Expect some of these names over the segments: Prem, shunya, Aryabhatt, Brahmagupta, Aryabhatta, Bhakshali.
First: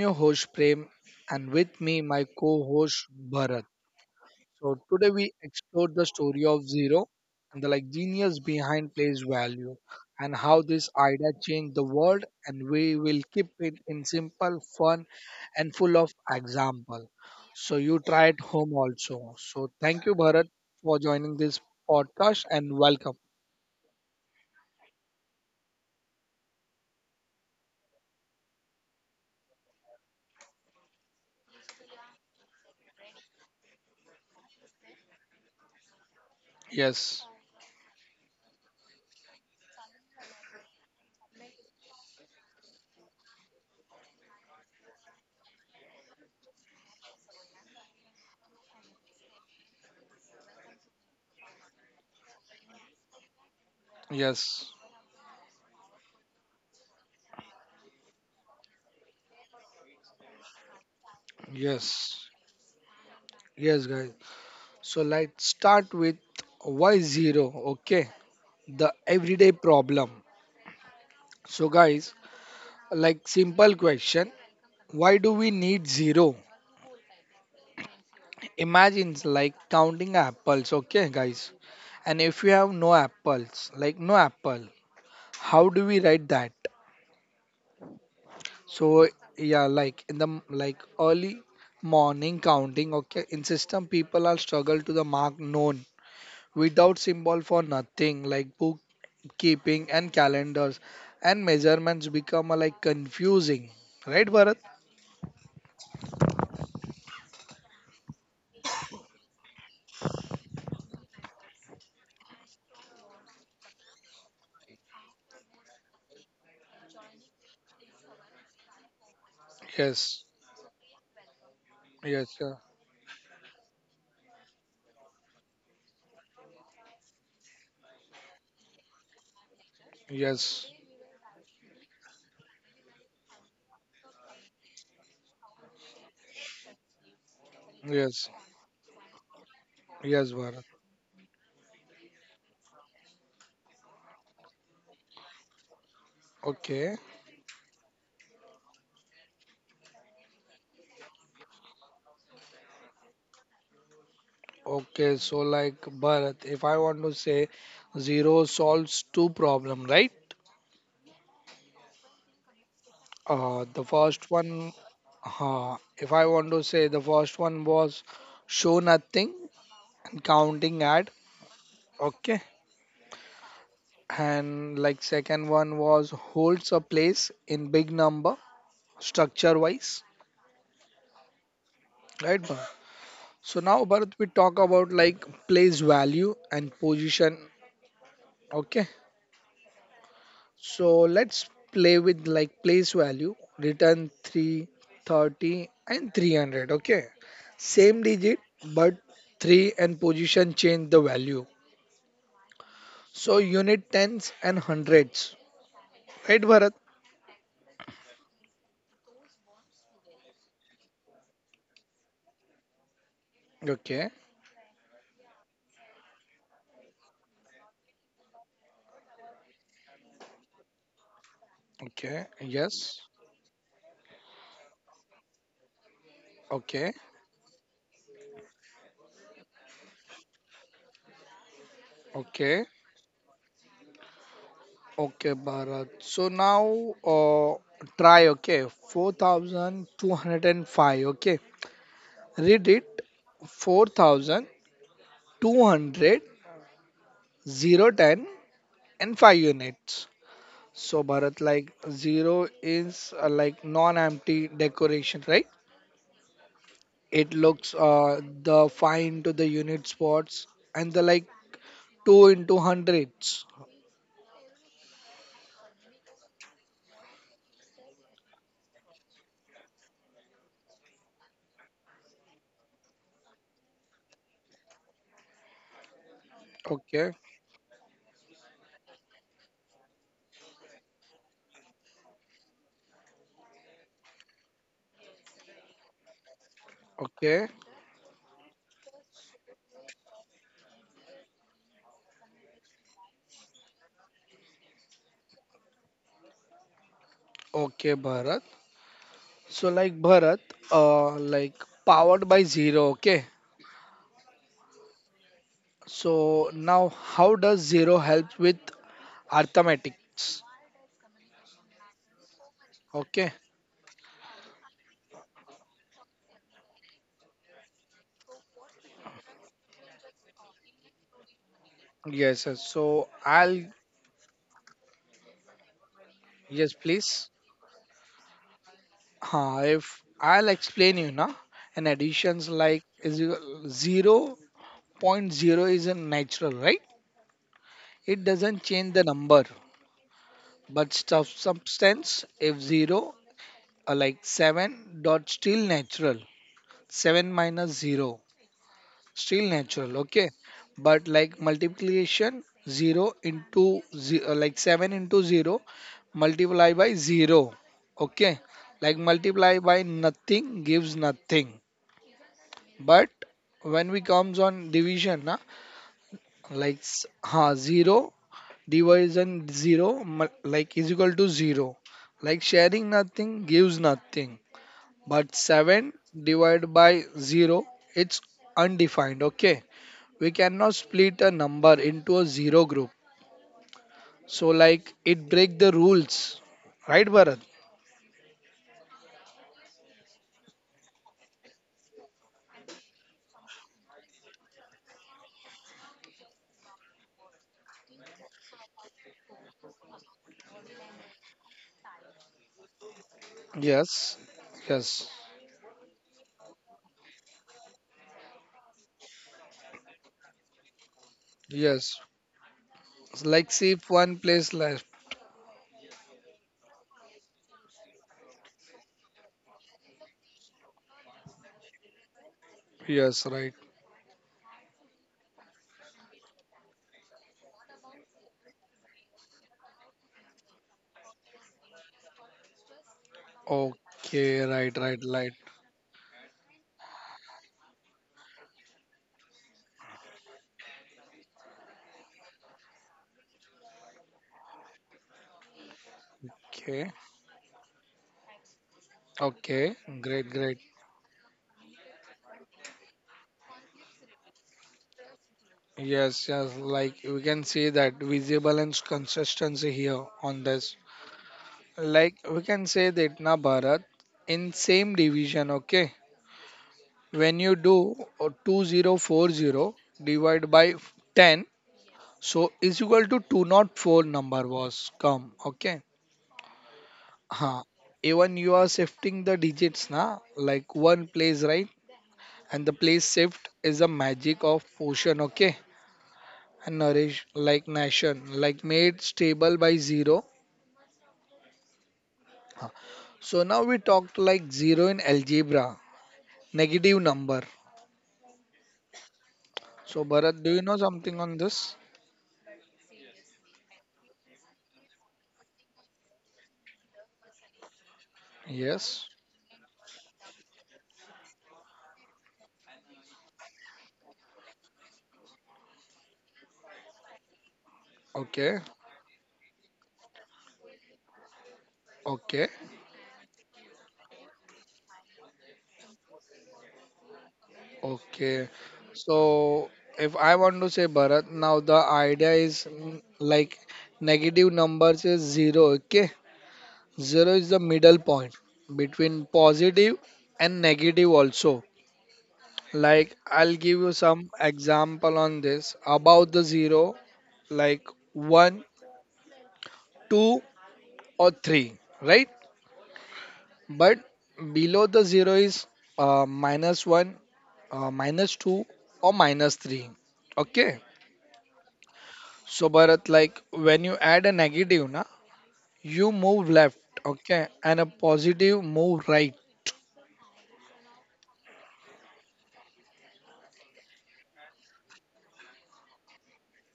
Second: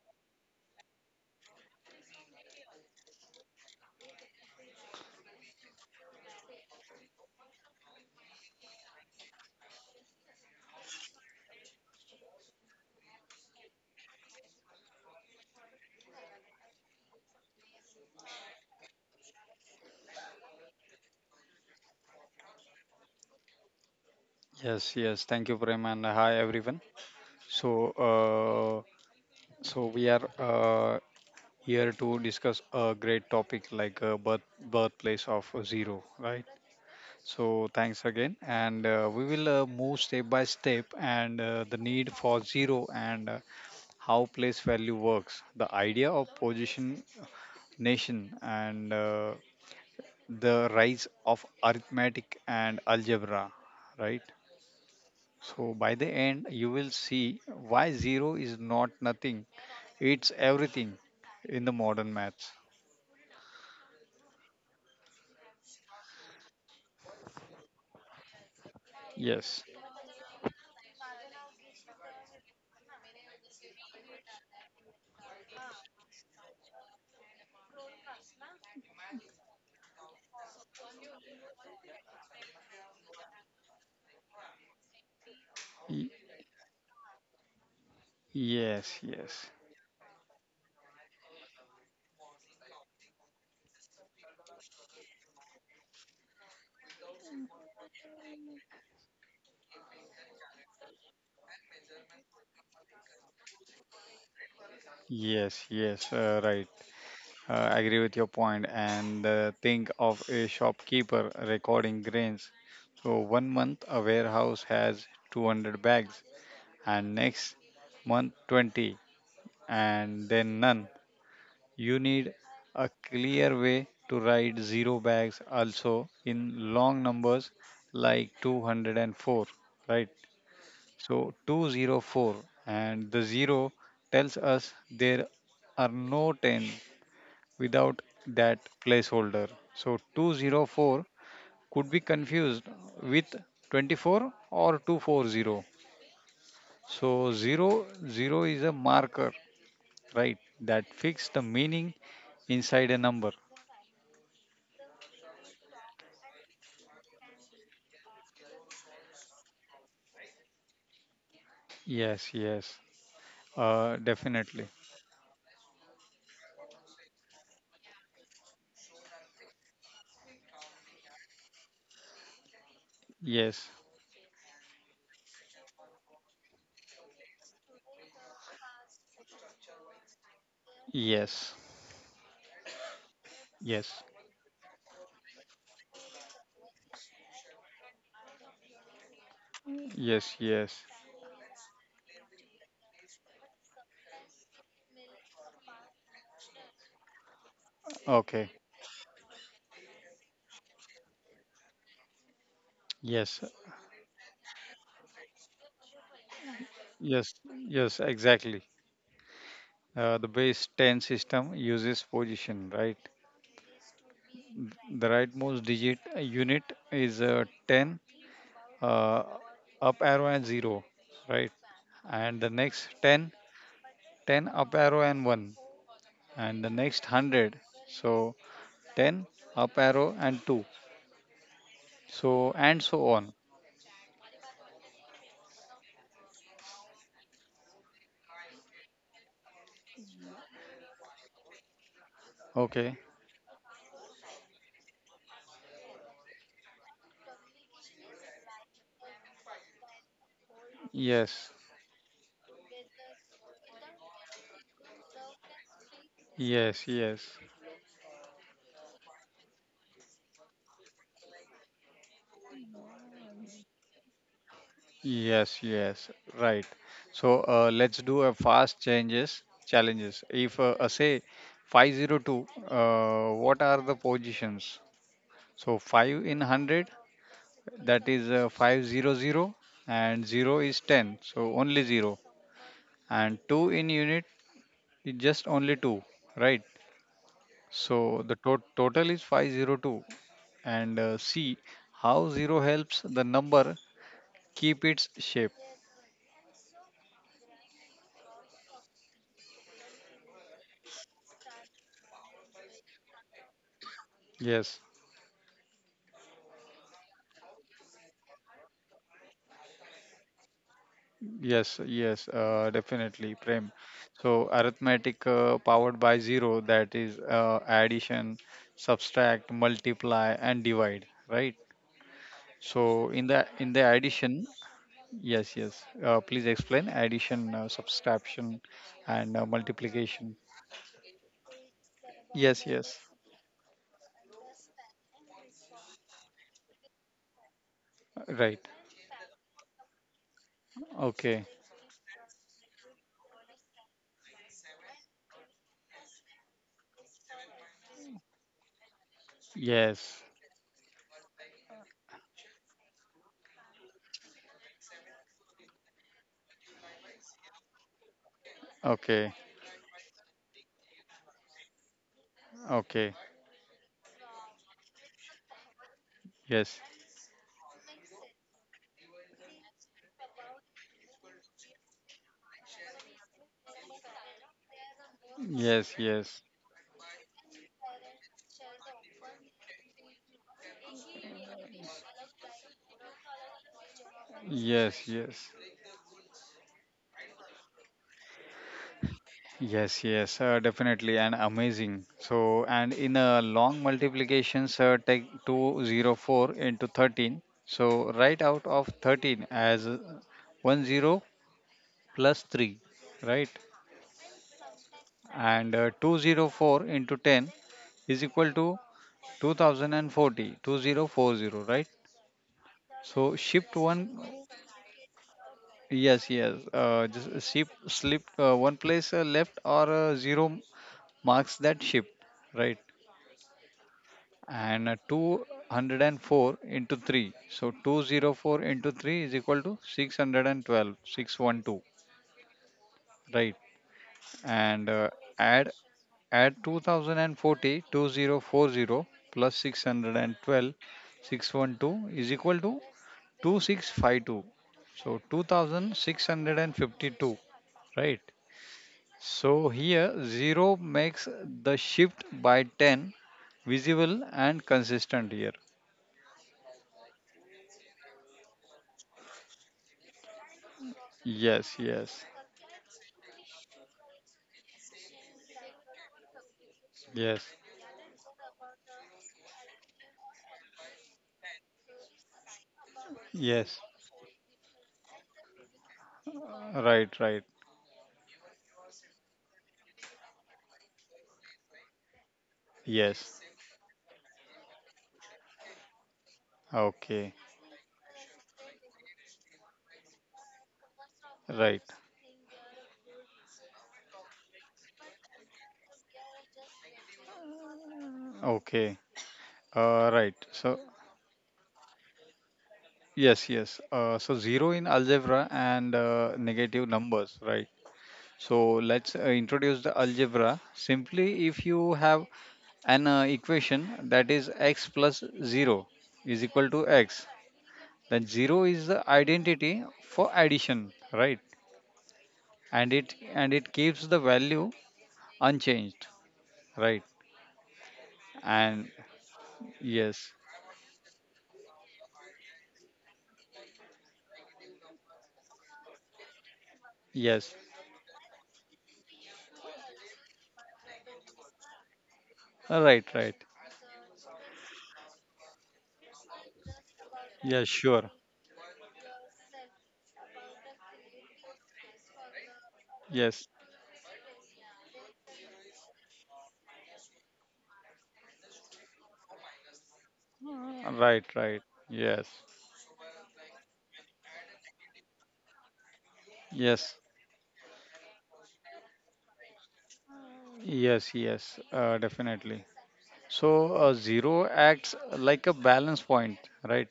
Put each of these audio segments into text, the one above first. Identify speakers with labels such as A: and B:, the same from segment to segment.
A: your host Prem, and with me my co-host Bharat. So today we explored the story of Zero and the like genius behind place value, and how this idea changed the world, and we will keep it in simple, fun, and full of example. So you try at home also. So thank you Bharat for joining this podcast, and welcome.
B: Yes, yes. Thank you, Prem, and hi everyone. So, uh, so we are here to discuss a great topic like birthplace of zero, right?
A: Yes.
B: So, thanks again, and we will move step by step and the need for zero and how place value works, the idea of position nation, and the rise of arithmetic and algebra, right?
A: Yes.
B: So by the end, you will see why zero is not nothing, it's everything in the modern maths.
A: Yes, yes, guys. So let's start with why zero, okay? The
B: Yes,
A: everyday problem. So, guys, like simple question, why do we need zero? Imagine like counting apples, okay, guys? And if you have no apples, like no apple, how
B: Y-
A: do we write that?
B: yes,
A: So,
B: yes,
A: yeah, like in the early morning counting, okay, in system people are struggle to the mark known without symbol for nothing like bookkeeping and calendars and measurements become like confusing, right Bharat?
B: yes, yes, right. I agree with your point. And think of a shopkeeper recording grains. So one month, a warehouse has 200 bags, and next month, 20, and
A: Yes,
B: then none. You need
A: yes,
B: a clear way to write zero bags also in long numbers like 204, right?
A: yes,
B: So 204 and the zero tells us there are no 10 without
A: yes,
B: that placeholder. So
A: yes Bharat.
B: 204 could be confused with 24 or 240.
A: Okay,
B: So zero is a marker, right? That fix the meaning inside a number.
A: okay. So like Bharat, if I want to say zero solves two problem, right?
B: Yes, yes. Uh,
A: The first
B: definitely.
A: one, if I want to say the first one was show nothing and counting add, okay.
B: Yes.
A: And like second one was holds a place in big number structure wise,
B: Yes.
A: right Bharat? So now
B: Yes.
A: Bharat we talk about like place value and position, okay.
B: Yes. Yes.
A: So let's play with like place value return 3 30 and 300, okay. Same digit,
B: Okay.
A: but 3 and position change the value. So
B: Yes.
A: unit tens and hundreds, right Bharat?
B: Yes. Yes. Exactly. The base 10 system uses position, right?
A: Okay,
B: The rightmost digit unit is 10, uh, up arrow and 0, right? And
A: okay,
B: the next
A: yes,
B: 10, 10 up arrow and 1. And the next
A: okay,
B: 100, so 10 up arrow and 2. So, and
A: okay.
B: so on.
A: Okay, Bharat. So now try, okay, 4205, okay. Read
B: Okay.
A: it. Four thousand two hundred zero ten and 5 units. So,
B: Yes.
A: Bharat, like 0 is like non empty decoration, right?
B: Yes. Yes.
A: It looks the 5 into the unit spots and the like 2 into hundreds.
B: Yes, yes, right. So let's do a fast changes challenges. If say 502, what are the positions? So 5 in 100,
A: Okay,
B: that is 500, and 0 is 10, so only 0. And 2 in unit is just only 2, right?
A: okay,
B: So the total is 502. And see how 0 helps the number keep its shape.
A: okay, Bharat. So like Bharat, like powered by zero. Okay.
B: Yes,
A: So now, how does zero help with arithmetics?
B: yes, yes, definitely,
A: Okay.
B: Prem. So arithmetic powered by zero, that is addition, subtract, multiply, and divide, right?
A: Yes. Yes.
B: So
A: So
B: in the
A: I'll.
B: in the addition, yes, yes. Please
A: Yes,
B: explain
A: please.
B: addition, subtraction, and
A: If
B: multiplication.
A: I'll explain you now. And additions
B: Yes,
A: like
B: yes,
A: is you- 0.0 is a natural, right? It
B: right.
A: doesn't change the number, but
B: Okay.
A: stuff substance if zero like seven dot still natural. Seven minus zero still natural,
B: Yes.
A: okay. But like multiplication 0 into ze- like 7 into 0, multiply by 0, okay, like
B: Okay.
A: multiply by nothing gives nothing.
B: Okay.
A: But when we comes on division na,
B: Yes.
A: like s- ha 0 division 0 mul- like is equal to 0, like sharing nothing gives nothing. But
B: Yes.
A: 7
B: Yes.
A: divided by 0, it's undefined, okay. We cannot split a number into a zero group, so
B: Yes.
A: like it
B: Yes.
A: break the rules, right Bharat?
B: Yes, yes, definitely, and amazing. So, and in a long multiplication, sir, take 204 into 13. So, right out of 13 as 10 plus 3, right?
A: Yes, yes,
B: And 204 into 10 is equal to 2040, right?
A: yes.
B: So,
A: It's
B: shift
A: like see if
B: one,
A: one place left.
B: yes, yes, just shift, slip one place left or zero marks that shift, right?
A: Yes, right,
B: And 204 into 3, so 204 into 3 is equal to 612, 612, right.
A: okay,
B: And
A: right, right, right,
B: add add 2040 plus 612, 612 is equal to 2652, so
A: okay,
B: 2652, right. So
A: okay,
B: here
A: great,
B: 0
A: great,
B: makes the shift by 10 visible and consistent here.
A: yes, yes, like we can see that visible and consistency here on this,
B: Yes, yes,
A: like we can say that na Bharat, in same division, okay,
B: yes,
A: when you do 2040 divided by 10, so is equal to two.
B: yes,
A: Not four number was come, okay.
B: right, right.
A: Huh. Even you are shifting the digits na, like one place right. And the place shift
B: Yes.
A: is the magic of potion, okay. And nourish
B: Okay,
A: like nation like made stable by zero.
B: right.
A: Huh. So now we talked like zero in algebra negative number.
B: Okay.
A: So
B: Uh,
A: Bharat, do
B: right.
A: you know
B: So,
A: something on this?
B: yes, yes. So zero in algebra and negative numbers, right? So
A: Yes,
B: let's introduce the algebra. Simply, if you have an equation that is x plus zero is equal to x, then zero
A: okay,
B: is the identity for addition, right?
A: okay.
B: And it keeps the value unchanged, right?
A: Okay.
B: And
A: So
B: yes.
A: if I want to say Bharat, now the idea is mm, like negative numbers is zero, okay? Zero
B: Yes,
A: is the middle point between positive and negative also.
B: right, right.
A: Like I'll give you some example on this about the zero,
B: Yeah,
A: like
B: sure.
A: one, two, or three, right?
B: Yes.
A: But below the zero is minus one, minus two, or minus three, okay?
B: Right, right. Yes.
A: So Bharat, like when you add a negative, na, you move left,
B: Yes.
A: okay, and a positive move right.
B: Yes, yes. Definitely. So zero acts like a balance point, right?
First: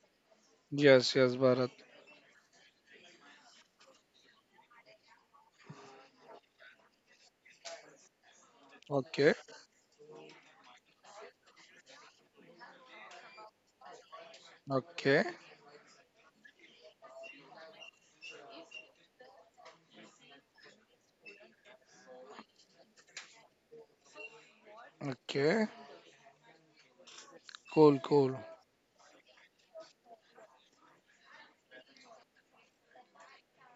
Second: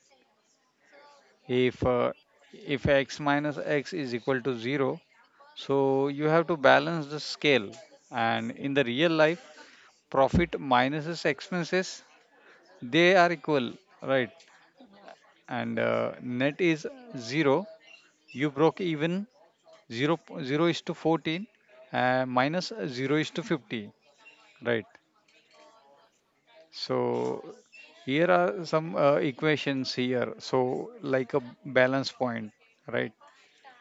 A: Yes, yes, Bharat.
B: If uh, if x minus x is equal to zero, so you have to balance the scale. And in the real
A: Okay,
B: life, profit minuses expenses, they are equal, right?
A: okay,
B: And net is zero. You broke even. Zero zero is to 14 minus 0 is to 50, right.
A: okay.
B: So
A: Cool,
B: here
A: cool.
B: are some equations here, so like a balance point, right.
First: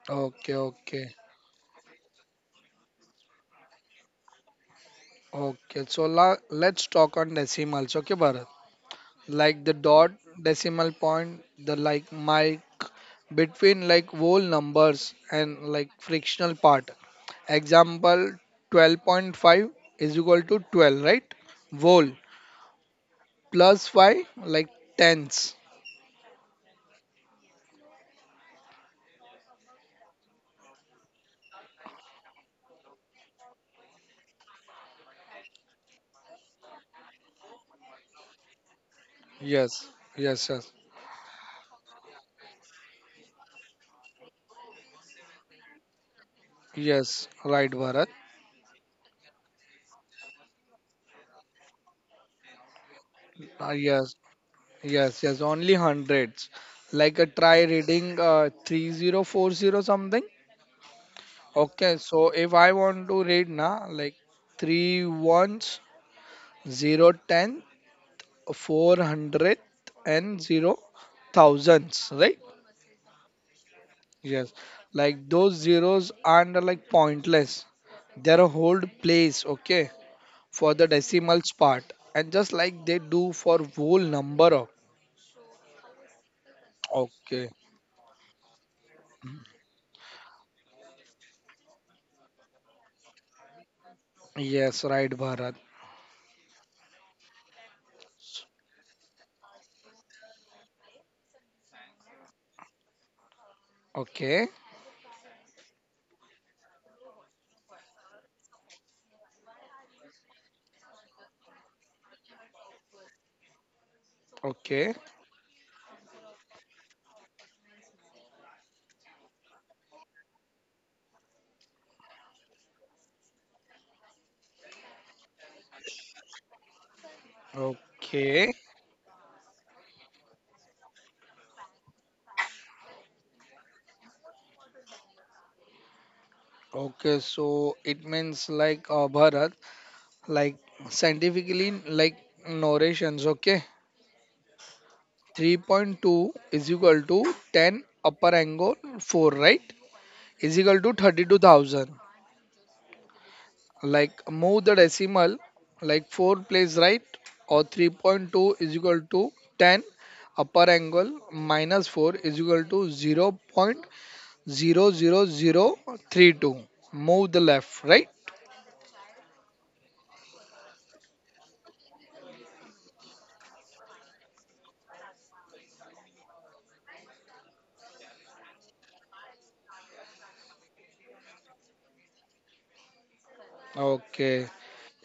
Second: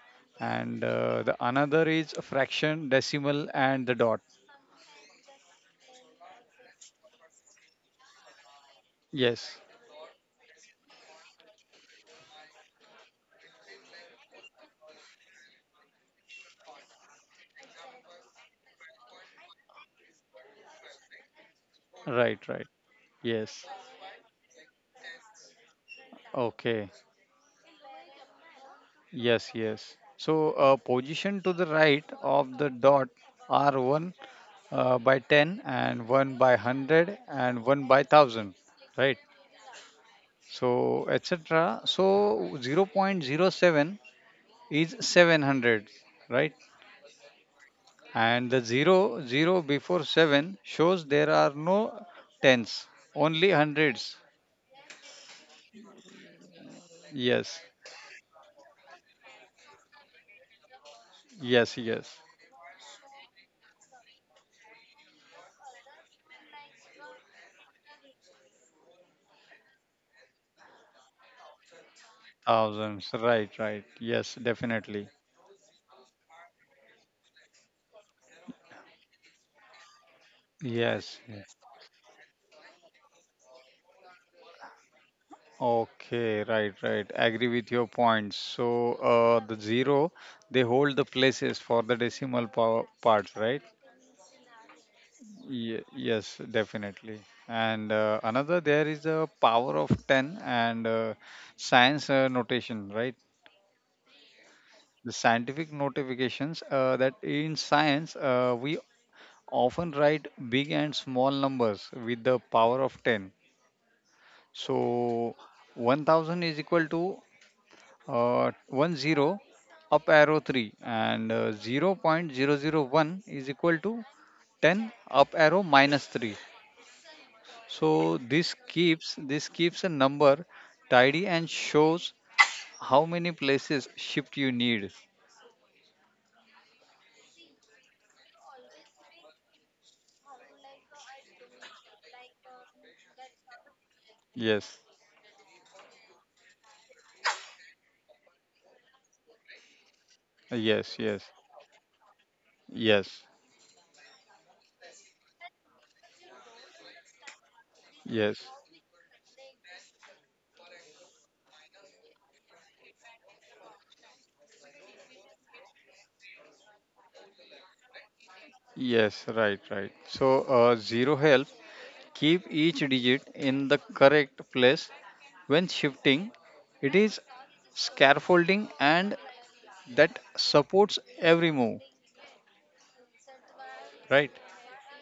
A: Okay,
B: And
A: okay,
B: the another is a fraction decimal and the dot.
A: okay. So let's talk on decimals, okay, Bharat.
B: Yes,
A: Like the dot, decimal point, the like mic between like whole numbers and like fractional part. Example, 12.5 is equal to 12, right? Whole
B: right, right, yes,
A: plus 5 like tens.
B: okay, yes, yes. So position to the right of the dot are 1 by 10 and 1 by one hundred, and one by 1000, right.
A: Yes, yes,
B: So,
A: yes,
B: etc. So zero point zero 0.07 is 700, right?
A: yes, right Bharat.
B: And the 0, 0 before 7 shows there are no tens, only
A: Yes,
B: hundreds.
A: yes, yes, only hundreds, like a
B: Yes,
A: try reading 3040 something,
B: yes, yes.
A: okay. So if I want to read now, like 3 ones, zero ten, four hundred, and zero thousands, right?
B: Thousands, right, right. Yes,
A: Yes.
B: definitely.
A: Like those zeros aren't like pointless, they're a whole place, okay, for the
B: Yes,
A: decimals
B: yes.
A: part, and just like they do for whole number of.
B: Okay, right, right.
A: Okay,
B: Agree with your points. So the zero, they hold the places for the decimal power parts, right?
A: yes, right Bharat.
B: Yes, definitely. And another, there is a power of 10 and science notation, right?
A: Okay,
B: The scientific notifications that in science, we often write big and small numbers with the power of 10.
A: okay,
B: So 1000 is equal to 1 zero up arrow 3 and zero point zero zero 0.001 is equal to 10 up arrow minus 3. So
A: okay,
B: this keeps a number tidy and shows how many places shift you need.
A: okay. So it means like Bharat, like scientifically like narrations, okay,
B: Yes,
A: 3.2 is equal to 10 upper angle 4, right, is equal to
B: yes, yes,
A: 32,000,
B: yes,
A: like move the decimal like 4 place right. Or 3.2
B: yes,
A: is equal to 10 upper angle minus 4 is equal to 0.00032, move the left, right?
B: yes. Right, right. So zero help. Keep each digit in the correct place when shifting. It is scaffolding and that supports every move. Right.
A: Okay,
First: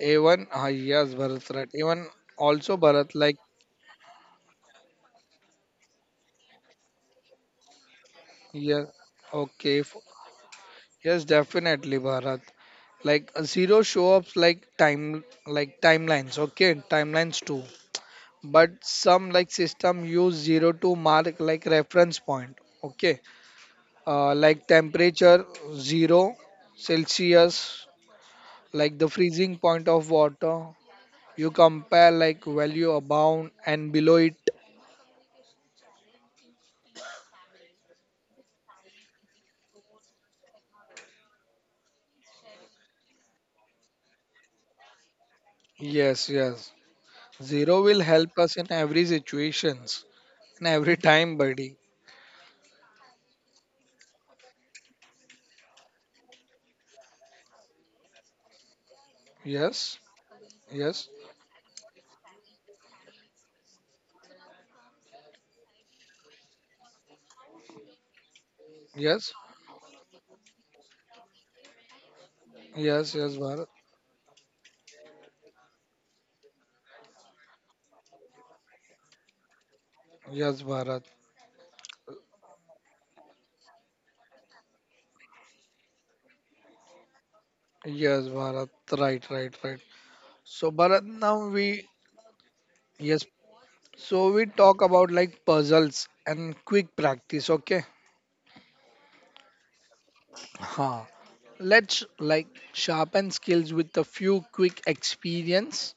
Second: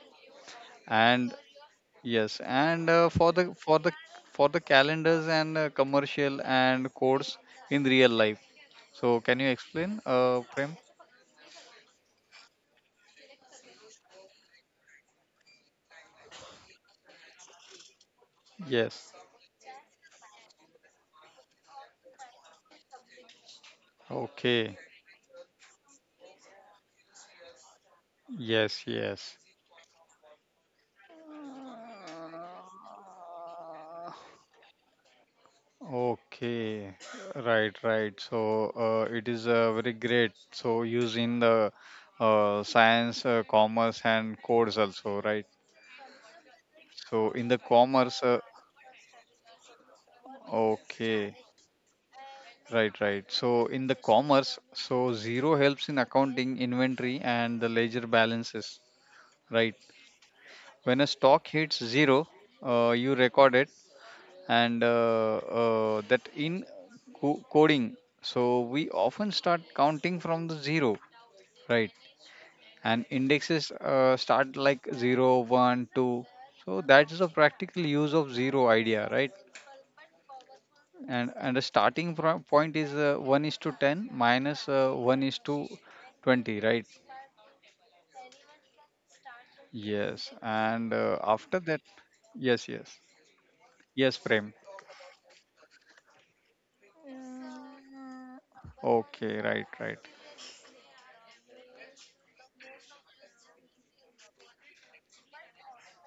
A: A1, ah, yes
B: And
A: Bharat, right, A1.
B: yes,
A: Also
B: and
A: Bharat,
B: for
A: like
B: the for the for the calendars and commercial and codes in real life.
A: yeah,
B: So can you
A: okay,
B: explain, Prem?
A: yes, definitely Bharat, like zero show ups like time like timelines, okay, timelines too. But
B: Yes.
A: some like system use zero to mark like reference point, okay, like
B: Okay.
A: temperature zero celsius,
B: Yes.
A: like the
B: Yes.
A: freezing point of water, you compare like value above and below it.
B: Okay. Right. Right. So it is very great. So used in the science, commerce, and codes also. Right.
A: Yes, yes.
B: So in the
A: Zero will
B: commerce. Uh,
A: help us in every situations, in every
B: okay.
A: time buddy.
B: Right, right. So in the commerce, so zero helps in accounting, inventory, and the ledger balances. Right.
A: Yes,
B: When a
A: yes,
B: stock hits zero, you record it, and that in coding. So we often
A: yes,
B: start counting from the zero, right? And
A: yes, yes
B: indexes
A: Bharat,
B: start like zero, one, two. So that is a practical use of zero idea, right?
A: yes Bharat,
B: And the starting point is one is to ten minus one is to 20, right.
A: yes Bharat, right, right, right.
B: Yes, and
A: So Bharat,
B: after
A: now
B: that,
A: we.
B: yes, yes,
A: Yes.
B: yes, Prem.
A: So we talk about like puzzles and quick practice, okay?
B: Okay, right, right.
A: Huh. Let's like sharpen skills with a few quick experience.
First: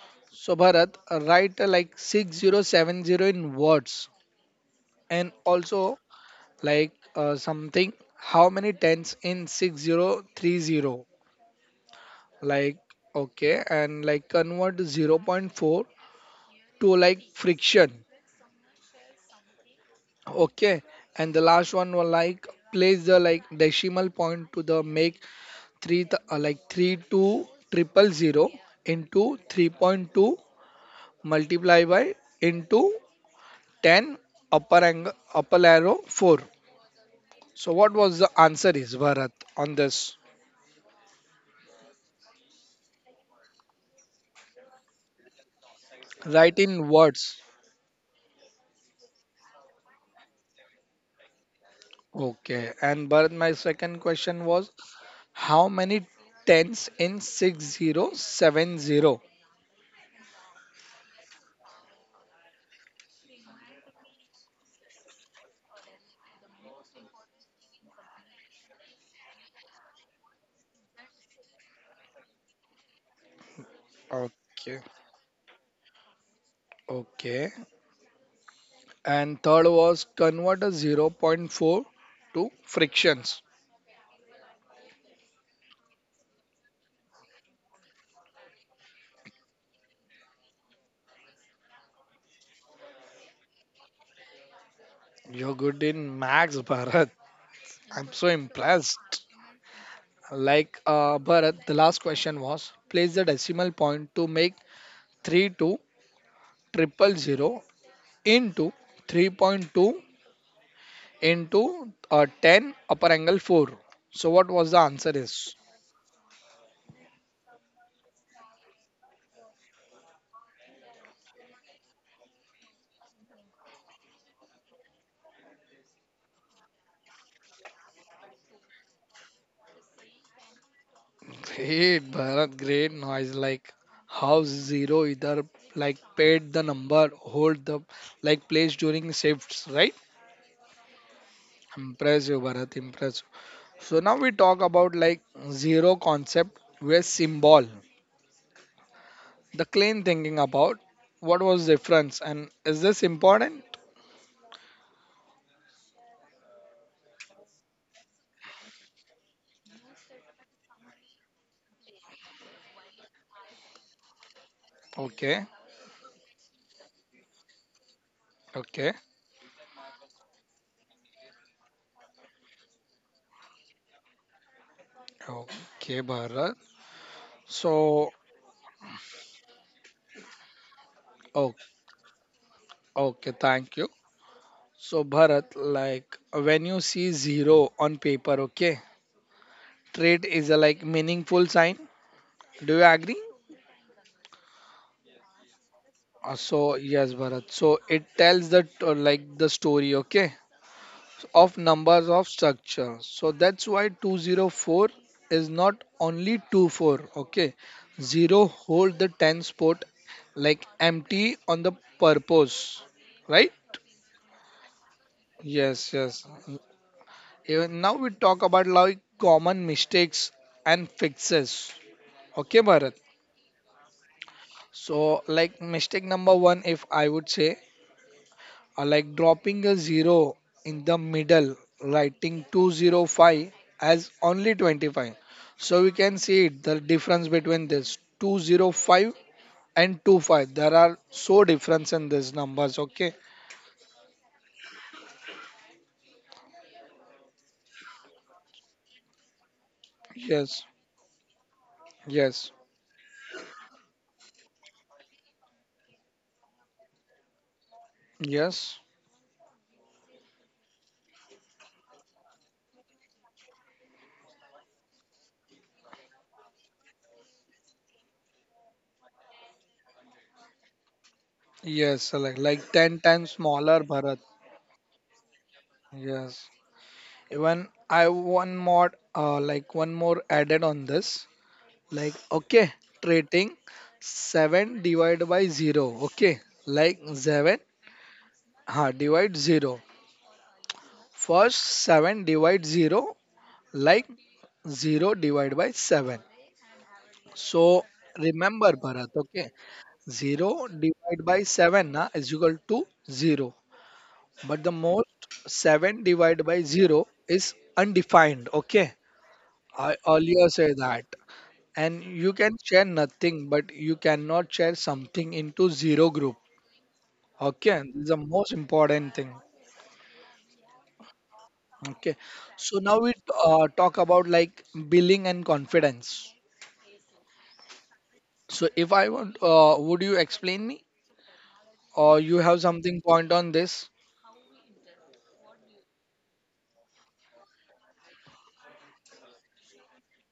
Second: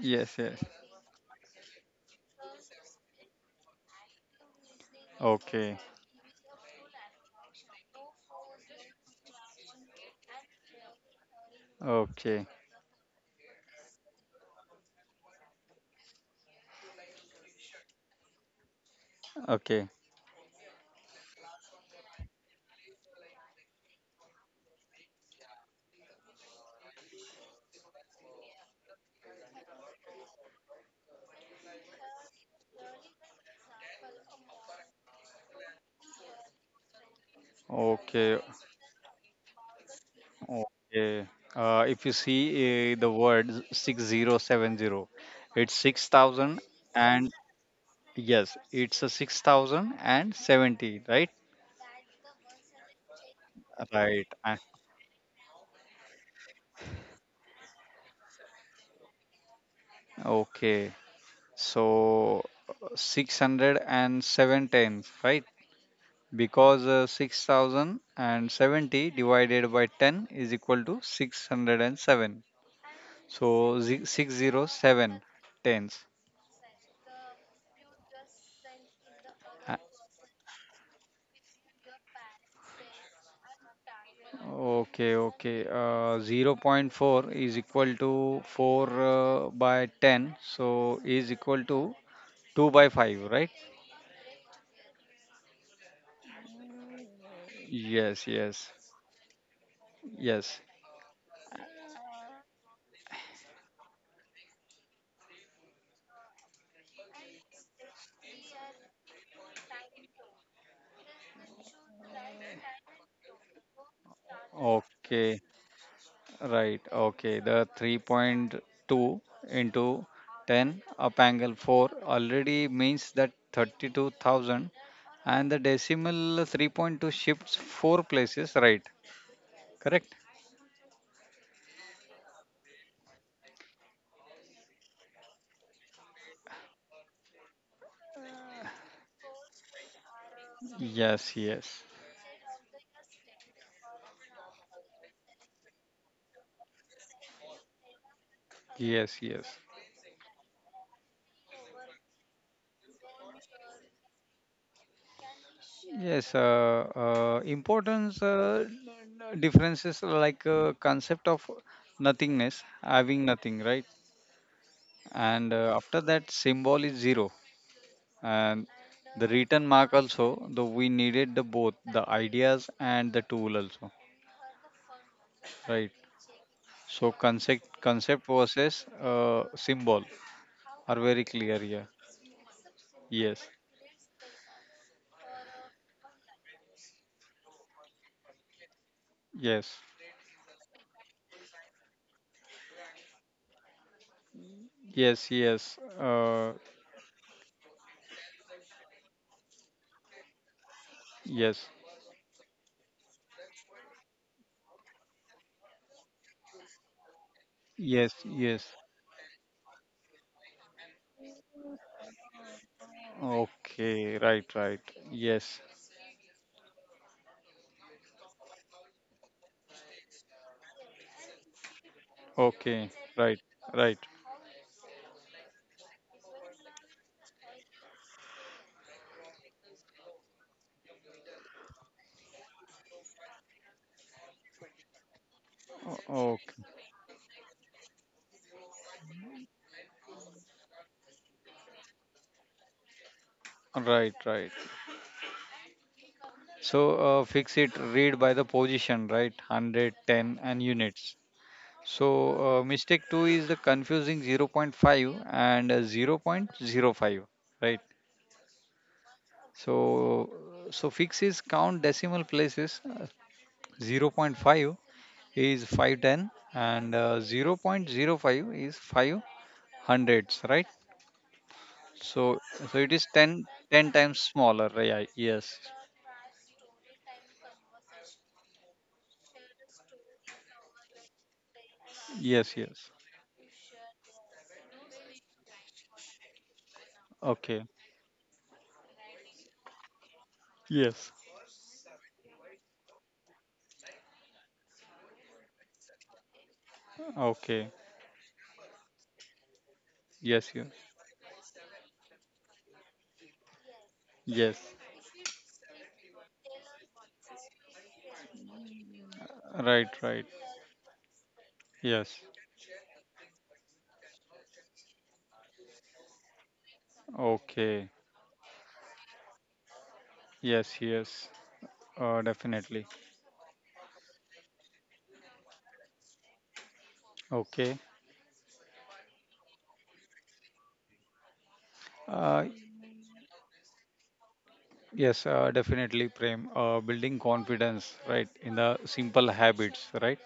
B: Yes,
A: So
B: yes.
A: Bharat, write like 6070 in words, and
B: Okay,
A: also like something, how many tens in 6030,
B: okay,
A: like okay, and like convert zero point 0.4 to like friction,
B: okay,
A: okay. And the last one was like place the like decimal point to the make three th- like 32 triple zero into 3.2 multiply by into ten upper angle upper arrow four. So what was
B: okay,
A: the answer is Bharat on this?
B: okay. If you see the word 6070, it's 6000
A: Write in
B: and
A: words.
B: yes, it's a 6070, right?
A: Okay. And Bharat, my second
B: Right.
A: question was how many tens in 6070?
B: Okay. So 607 tenths, right? Because 6070 divided by 10 is equal to 607, so
A: Okay.
B: 607.
A: Okay. And third
B: Uh,
A: was convert a zero point 0.4 to frictions.
B: okay okay, zero point 0.4 is equal to 4 by 10, so is equal to 2 by 5, right.
A: You're good in max, Bharat. I'm so
B: Yes, yes,
A: impressed.
B: yes,
A: Like Bharat, the last question was place the decimal point to make 32 triple zero into 3.2 into 10 upper angle 4. So what was the answer
B: okay.
A: is?
B: Right, okay. The 3.2 into 10 up angle 4 already means that 32,000, and the decimal 3.2 shifts 4 places, right? Correct?
A: Great Bharat, great noise. Like how zero either like paid the number, hold the like place during shifts, right?
B: Yes, yes.
A: Impressive Bharat, impressive. So now we talk about like zero concept where symbol,
B: Yes,
A: the
B: yes.
A: clean thinking about what was difference and is this important.
B: Yes, importance differences like concept of nothingness, having nothing, right?
A: Okay,
B: And after that, symbol is zero. And
A: okay,
B: the written mark also, though we needed the both the ideas and the tool also, right.
A: okay Bharat.
B: So concept
A: So.
B: concept versus symbol are very
A: Oh,
B: clear here.
A: okay,
B: Yes,
A: thank you. So Bharat, like when you see zero on paper, okay,
B: yes,
A: trade is a like meaningful sign, do you agree?
B: yes, yes,
A: So yes Bharat, so it tells that like the story, okay, of
B: yes,
A: numbers of structure. So that's why 204 is not only 24. Okay.
B: yes,
A: 0
B: yes,
A: hold the tens spot, like empty on the purpose. Right?
B: okay, right, right, yes,
A: Yes, yes. Even now we talk about like common mistakes and fixes. Okay, Bharat.
B: okay, right, right.
A: So like mistake number one, if I would say like dropping a zero in the middle, writing 205 as only 25. So we can see
B: O-
A: it,
B: okay
A: the difference between this 205 and 25. There are so difference in these numbers. Okay.
B: right, right. So fix it, read by the position, right, 100, 10,
A: Yes.
B: and units. So
A: Yes.
B: mistake two is the confusing zero point 0.5 and zero point zero 0.05, right?
A: Yes.
B: So so fix is count decimal places. Zero point 0.5 is 510 and zero point zero 0.05 is 5 hundreds, right?
A: Yes. So Like,
B: So
A: like
B: so
A: 10
B: it is
A: times
B: 10
A: smaller,
B: 10
A: Bharat.
B: times smaller, right? Yeah, yes,
A: Yes. Even I one more added on this, like okay,
B: yes, yes.
A: trading 7 divided by 0, okay, like 7
B: Okay.
A: ha divide 0
B: Yes.
A: first, 7 divide 0, like 0 divided by 7, so
B: Okay.
A: remember Bharat, okay, 0
B: Yes. Yes.
A: divided by 7 na, is equal to 0. But the
B: Yes.
A: most 7 divided by 0 is undefined, okay. I
B: Right. Right.
A: earlier said that, and
B: Yes.
A: you can share nothing but you cannot share something into zero group. Okay,
B: Okay.
A: this is the most important thing.
B: Yes. Yes.
A: Okay,
B: Uh,
A: so
B: definitely.
A: now we talk about like billing and confidence.
B: Okay.
A: So if I want, would you explain me or you
B: Uh,
A: have something point on this?
B: yes, definitely, Prem. Building confidence, right, in the simple habits, right?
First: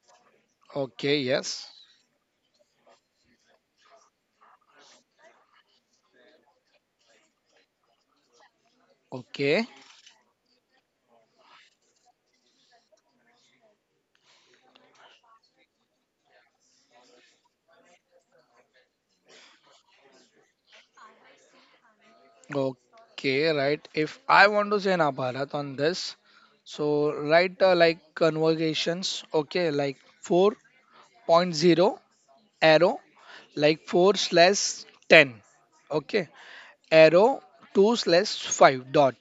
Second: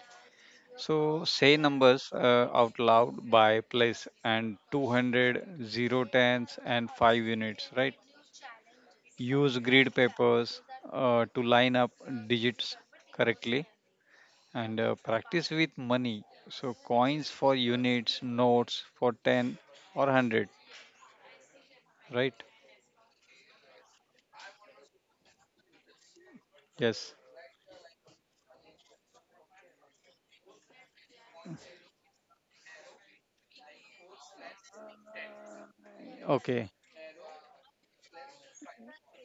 A: Okay,
B: So say
A: yes.
B: numbers out loud by place and two hundred zero tens and 5 units, right? Use
A: Okay,
B: grid papers to line up digits correctly and practice with money. So coins for units, notes for 10 or 100, right?
A: okay, right. If I want to say na Bharat on this, so
B: Yes.
A: write like conversations. Okay, like four point zero arrow, like 4 slash 10. Okay,
B: Okay.
A: arrow 2 slash 5 dot,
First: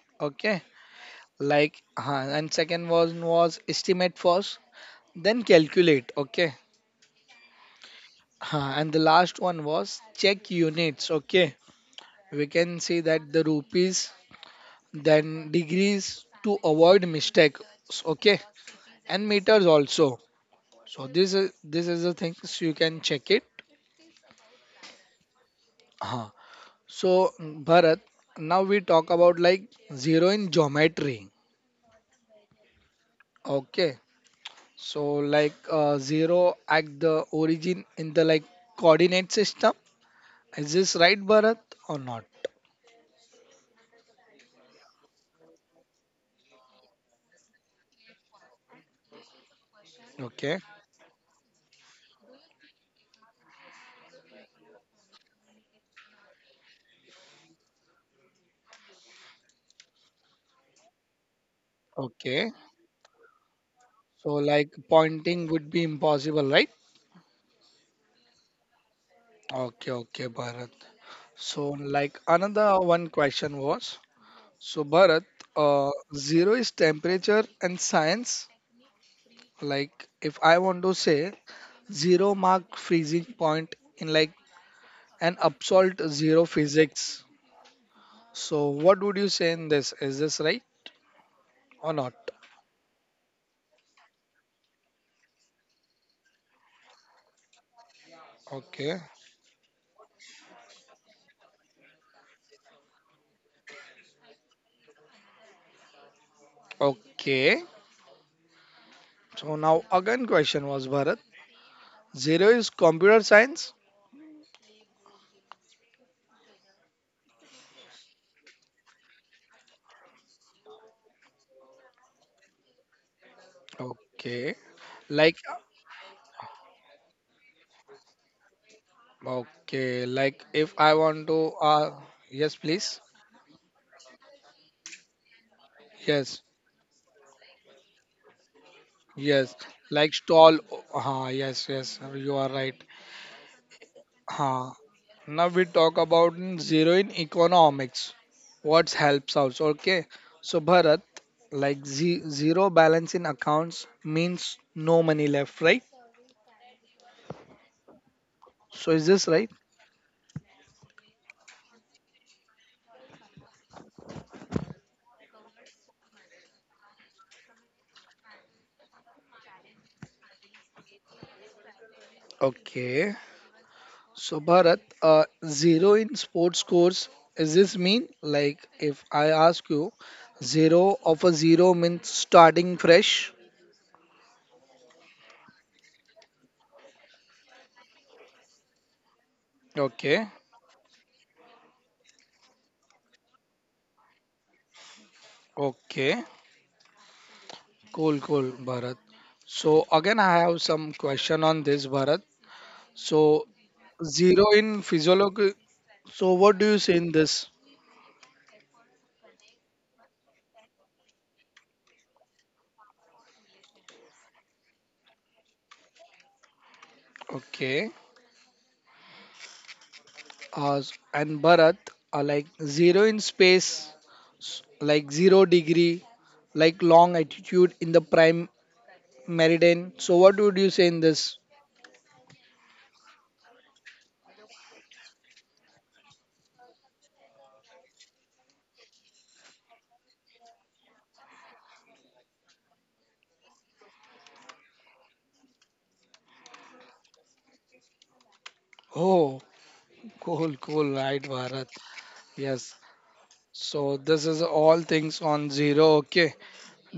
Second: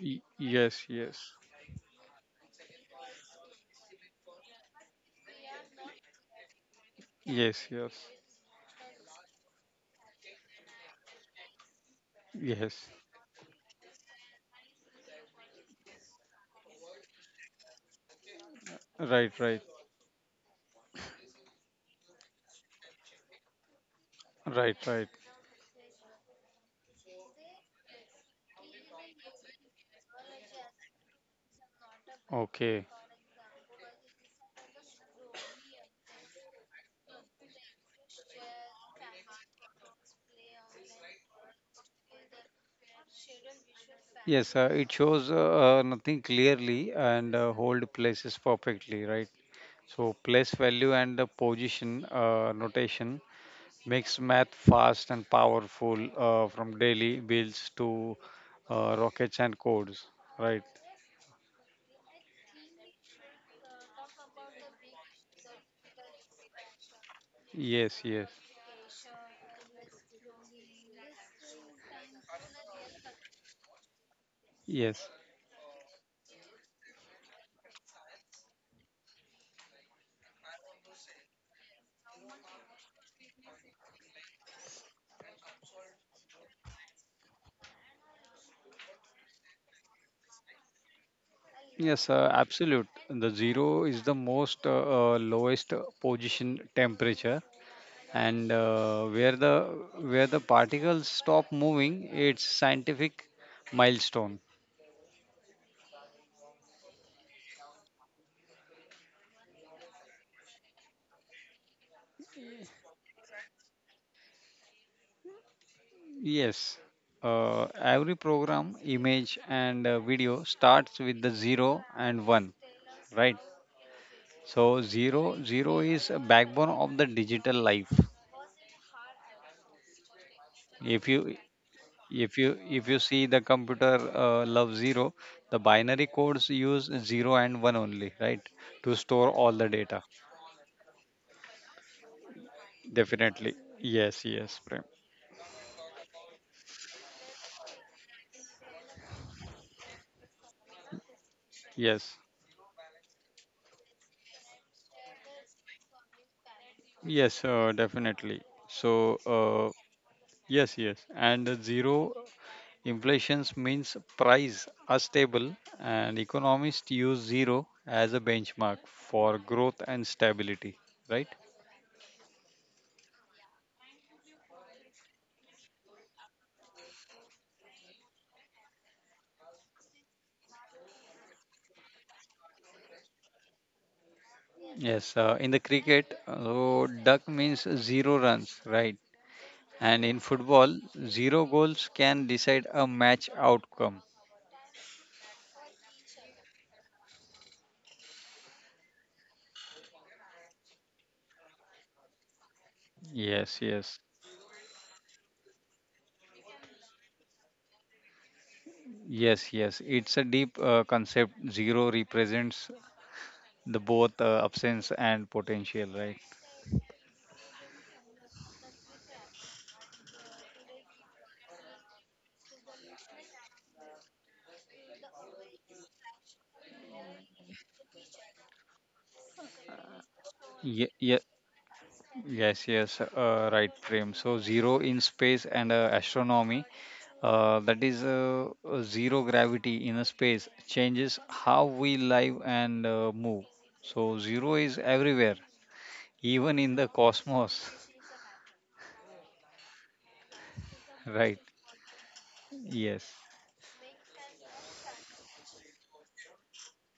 A: okay,
B: Yes, yes.
A: like huh, and second one was estimate first then calculate, okay.
B: Yes, yes,
A: Huh. And the last one was check units, okay, we can
B: yes.
A: see that the rupees, then degrees to avoid mistakes, okay, and
B: Right, right,
A: meters also. So this is the things you can check it.
B: right, right.
A: Huh. So Bharat, now we talk about like zero in geometry,
B: Okay.
A: okay. So like zero at the origin in the like coordinate system. Is this right, Bharat, or not?
B: Yes, it shows nothing clearly and hold places perfectly, right? So place
A: Okay.
B: value and the position notation makes math fast and powerful from daily builds to rockets and codes, right?
A: Okay. So like pointing would be impossible, right?
B: Yes, yes,
A: Okay, okay, Bharat. So like another one question was, so
B: yes.
A: Bharat, uh, zero is temperature and science. Like if I want to say zero mark freezing point in like an absolute zero physics. So what would you say in this? Is this right? Or not?
B: Yes, absolute. The zero is the most lowest position temperature and
A: Okay.
B: where the particles stop moving. It's scientific milestone.
A: Okay. So now again question was Bharat. Zero is computer science.
B: Yes, every program image and video starts with the 0 and 1, right.
A: Okay.
B: So
A: Like,
B: zero is a backbone of the digital life.
A: okay. Like if I
B: if
A: want to
B: you if
A: yes,
B: you
A: please.
B: if you see the computer love 0, the binary
A: Yes.
B: codes use 0 and 1 only, right, to store all
A: Yes.
B: the data,
A: Like stall, yes, yes. You are right.
B: definitely. Yes, yes,
A: Uh,
B: Prem.
A: Now we talk about in zero in economics. What helps us? Okay. So Bharat, like
B: Yes,
A: zero balance in accounts means no money left, right?
B: yes, definitely. So,
A: So is this right?
B: yes, yes. And zero inflations means price are stable, and economists use zero as a benchmark for growth and stability, right?
A: Okay. So Bharat, zero in sports scores, is this mean like if I ask you, zero of a zero means starting fresh?
B: Yes, in the cricket, so duck means zero runs, right? And in
A: Okay.
B: football, zero goals can decide a match outcome.
A: Okay. Cool, cool, Bharat. So again, I have some question on this, Bharat. So
B: Yes, yes,
A: zero in physiology. So what do you say in this?
B: yes, yes. It's a deep concept. Zero represents the both absence and potential, right.
A: Okay. uh, and Bharat are like zero in space, like zero degree, like long attitude in the prime meridian. So, what would you
B: Yeah,
A: say in
B: yeah,
A: this?
B: yes, yes, right frame. So zero in space and astronomy, that is zero gravity in a space changes how we live and move. So zero is everywhere, even in the cosmos.
A: Oh, cool, cool, right,
B: Right.
A: Bharat. Yes.
B: Yes,
A: So, this is all things on zero. Okay.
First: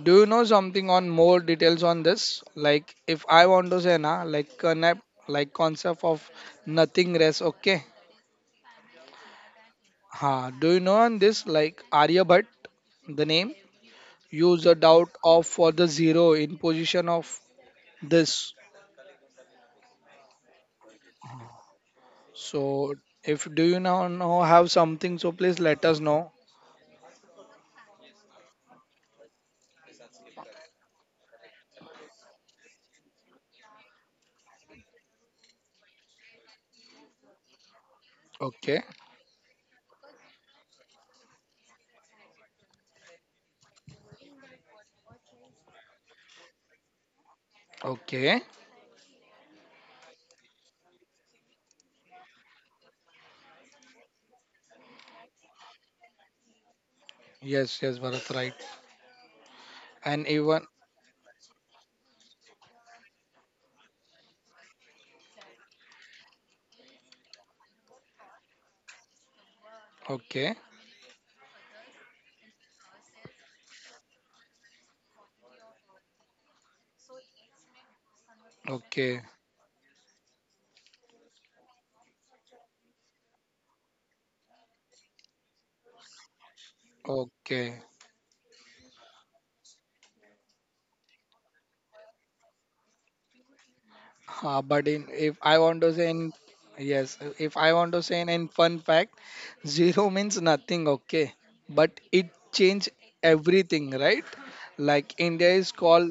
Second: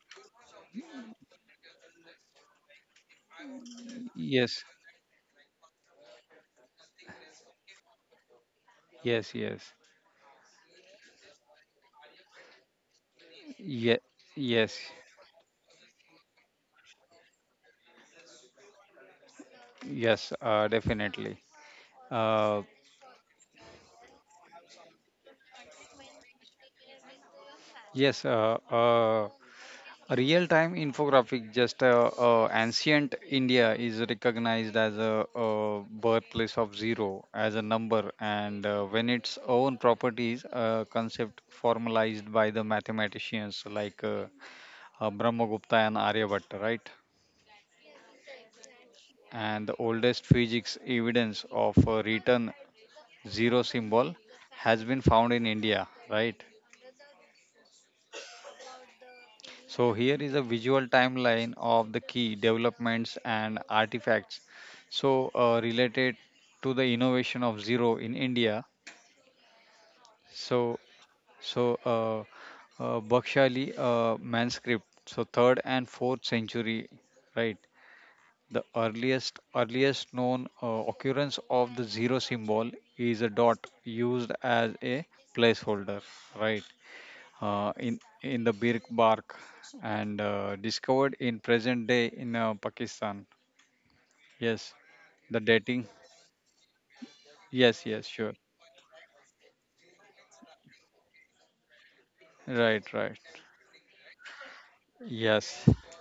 A: Do you know something on more details on this? Like, if I want to say, na, like,
B: yes,
A: connect, like, concept of nothing rest. Okay.
B: yes, yes,
A: Ha. Do you know on this? Like, Aryabhatt, the name?
B: yeah,
A: Use a
B: yes,
A: doubt of for the zero in position of this.
B: yes, definitely, uh,
A: So if do you now know have something, so please let us know.
B: yes, real time infographic, just ancient India is recognized as a, birthplace of zero as a number and
A: Okay,
B: when its own properties concept formalized by the mathematicians like Brahmagupta and Aryabhatta, right.
A: okay.
B: And the oldest physics evidence of a written zero symbol has been found in India, right.
A: Yes, yes, Bharat, right.
B: So
A: And
B: here is a
A: even
B: visual timeline of the key developments and artifacts so related to the innovation of zero in India.
A: okay,
B: So so Bhakshali manuscript, so third and fourth century, right. The
A: okay,
B: earliest known occurrence of the zero symbol is a dot used as a placeholder, right.
A: okay.
B: In the birk bark and discovered in present day in Pakistan. Yes,
A: But in if
B: the
A: I want to
B: dating.
A: say in yes, if I want
B: Yes,
A: to
B: yes,
A: say in,
B: sure.
A: in fun fact, zero means nothing, okay? But it changed
B: Right, right.
A: everything, right? Like India is
B: Yes,
A: called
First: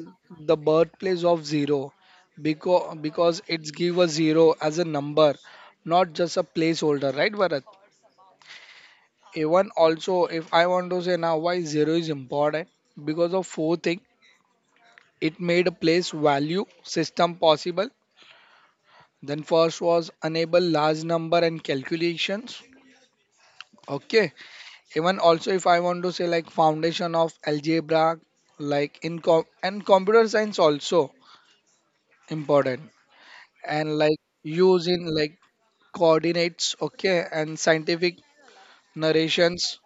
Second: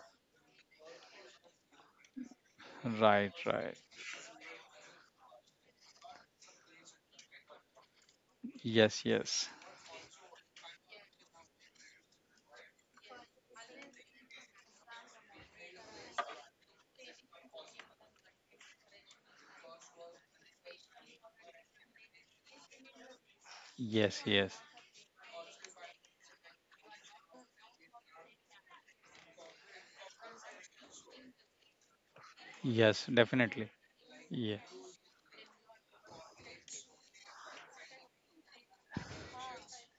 A: the birthplace of zero because
B: right,
A: because it's
B: right.
A: give a zero as a number, not just a placeholder, right, Bharat?
B: Yes, yes,
A: Even also, if I want to say now why zero is important, because of four things. It made a place value system possible. Then first was enable large number and calculations.
B: yes, yes,
A: Okay. Even also if I want to say like foundation of algebra, like in com and computer science also
B: yes,
A: important.
B: definitely.
A: And like
B: Yeah.
A: use in like coordinates, okay, and scientific narrations,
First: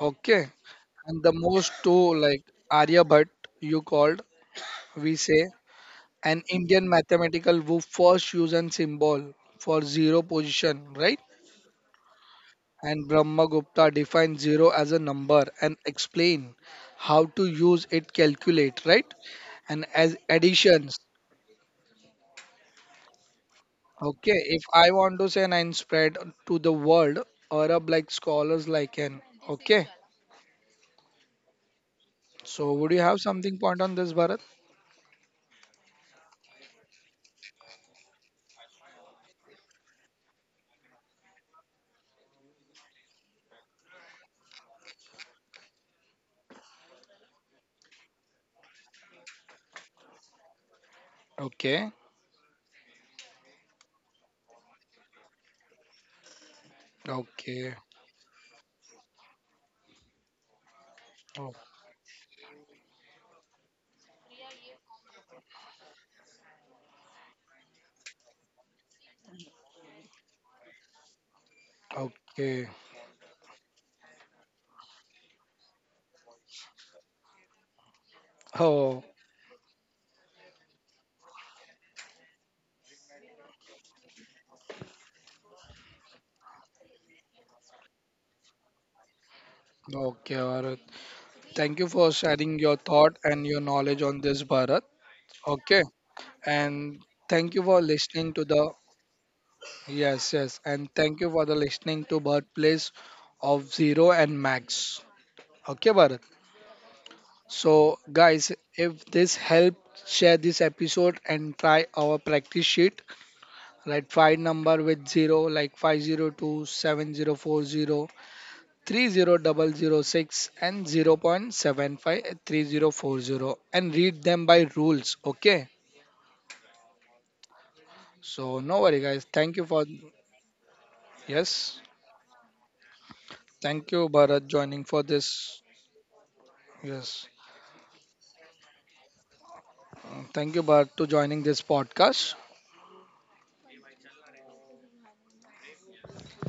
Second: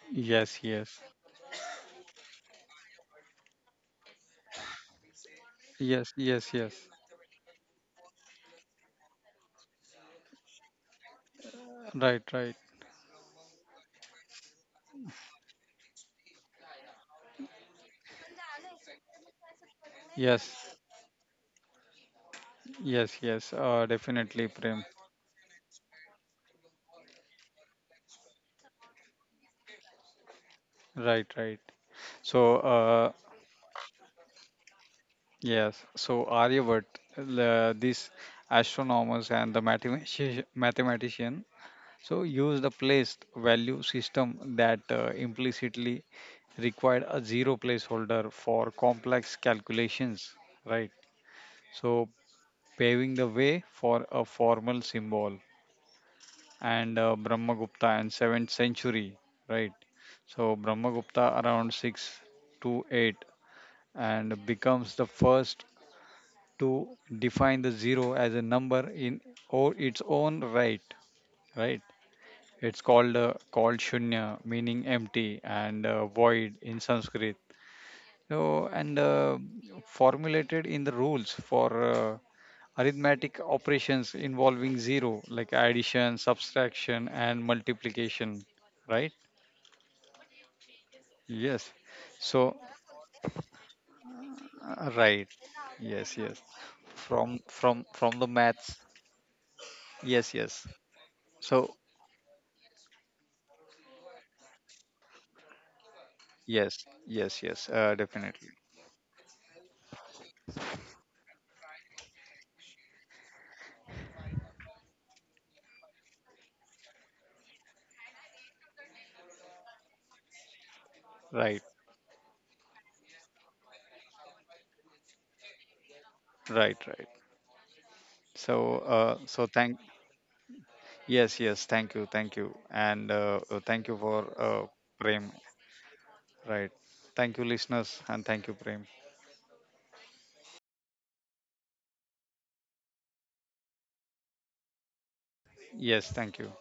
A: okay.
B: Yes, yes,
A: And the most two, like Aryabhatt you called, we say,
B: yes,
A: an
B: yes, yes.
A: Indian mathematical who first used an symbol for zero position, right?
B: Right, right.
A: And Brahmagupta define zero as a number and explain how to use it calculate, right, and as
B: Yes,
A: additions,
B: yes, yes. Uh,
A: okay.
B: definitely,
A: If I
B: Prem.
A: want to say nine spread to the world, Arab like scholars like an, okay.
B: Right, right. So,
A: So would you have something point on this, Bharat?
B: yes, so Aryabhat, these astronomers and the mathematician, so use the placed value system that implicitly required a zero placeholder for complex calculations, right?
A: Okay.
B: So paving the way for a formal symbol and
A: Okay.
B: Brahmagupta and 7th century, right? So Brahmagupta
A: Oh,
B: around 6 to 8 and becomes the first to define the zero as a number in or its own right. It's
A: okay.
B: called shunya meaning empty and void in Sanskrit. So and
A: Oh,
B: formulated in the rules for arithmetic operations involving zero like addition, subtraction, and multiplication, right.
A: okay, Bharat,
B: Yes,
A: thank you for
B: so
A: sharing your thought and your knowledge on this, Bharat.
B: right,
A: Okay.
B: yes, yes.
A: And
B: from
A: thank you
B: from
A: for
B: from the
A: listening to
B: maths,
A: the.
B: yes,
A: Yes,
B: yes.
A: yes. And thank you for the
B: So,
A: listening to Birthplace of Zero and Max. Okay, Bharat.
B: yes, yes, yes,
A: So, guys,
B: definitely,
A: if this helped, share this episode and try our practice sheet. Write five number with zero, like five zero two seven zero four zero three zero double zero six and zero point
B: right,
A: seven five three zero four zero and read them by rules. Okay.
B: right, right.
A: So, no
B: So,
A: worry, guys.
B: so
A: Thank you for
B: yes, yes,
A: yes.
B: thank you, and
A: Thank
B: thank you
A: you,
B: for
A: Bharat, joining for
B: Prem.
A: this.
B: Right,
A: Yes.
B: thank you, listeners, and thank you, Prem.
A: Thank you, Bharat, to joining this podcast.
B: Yes, thank you.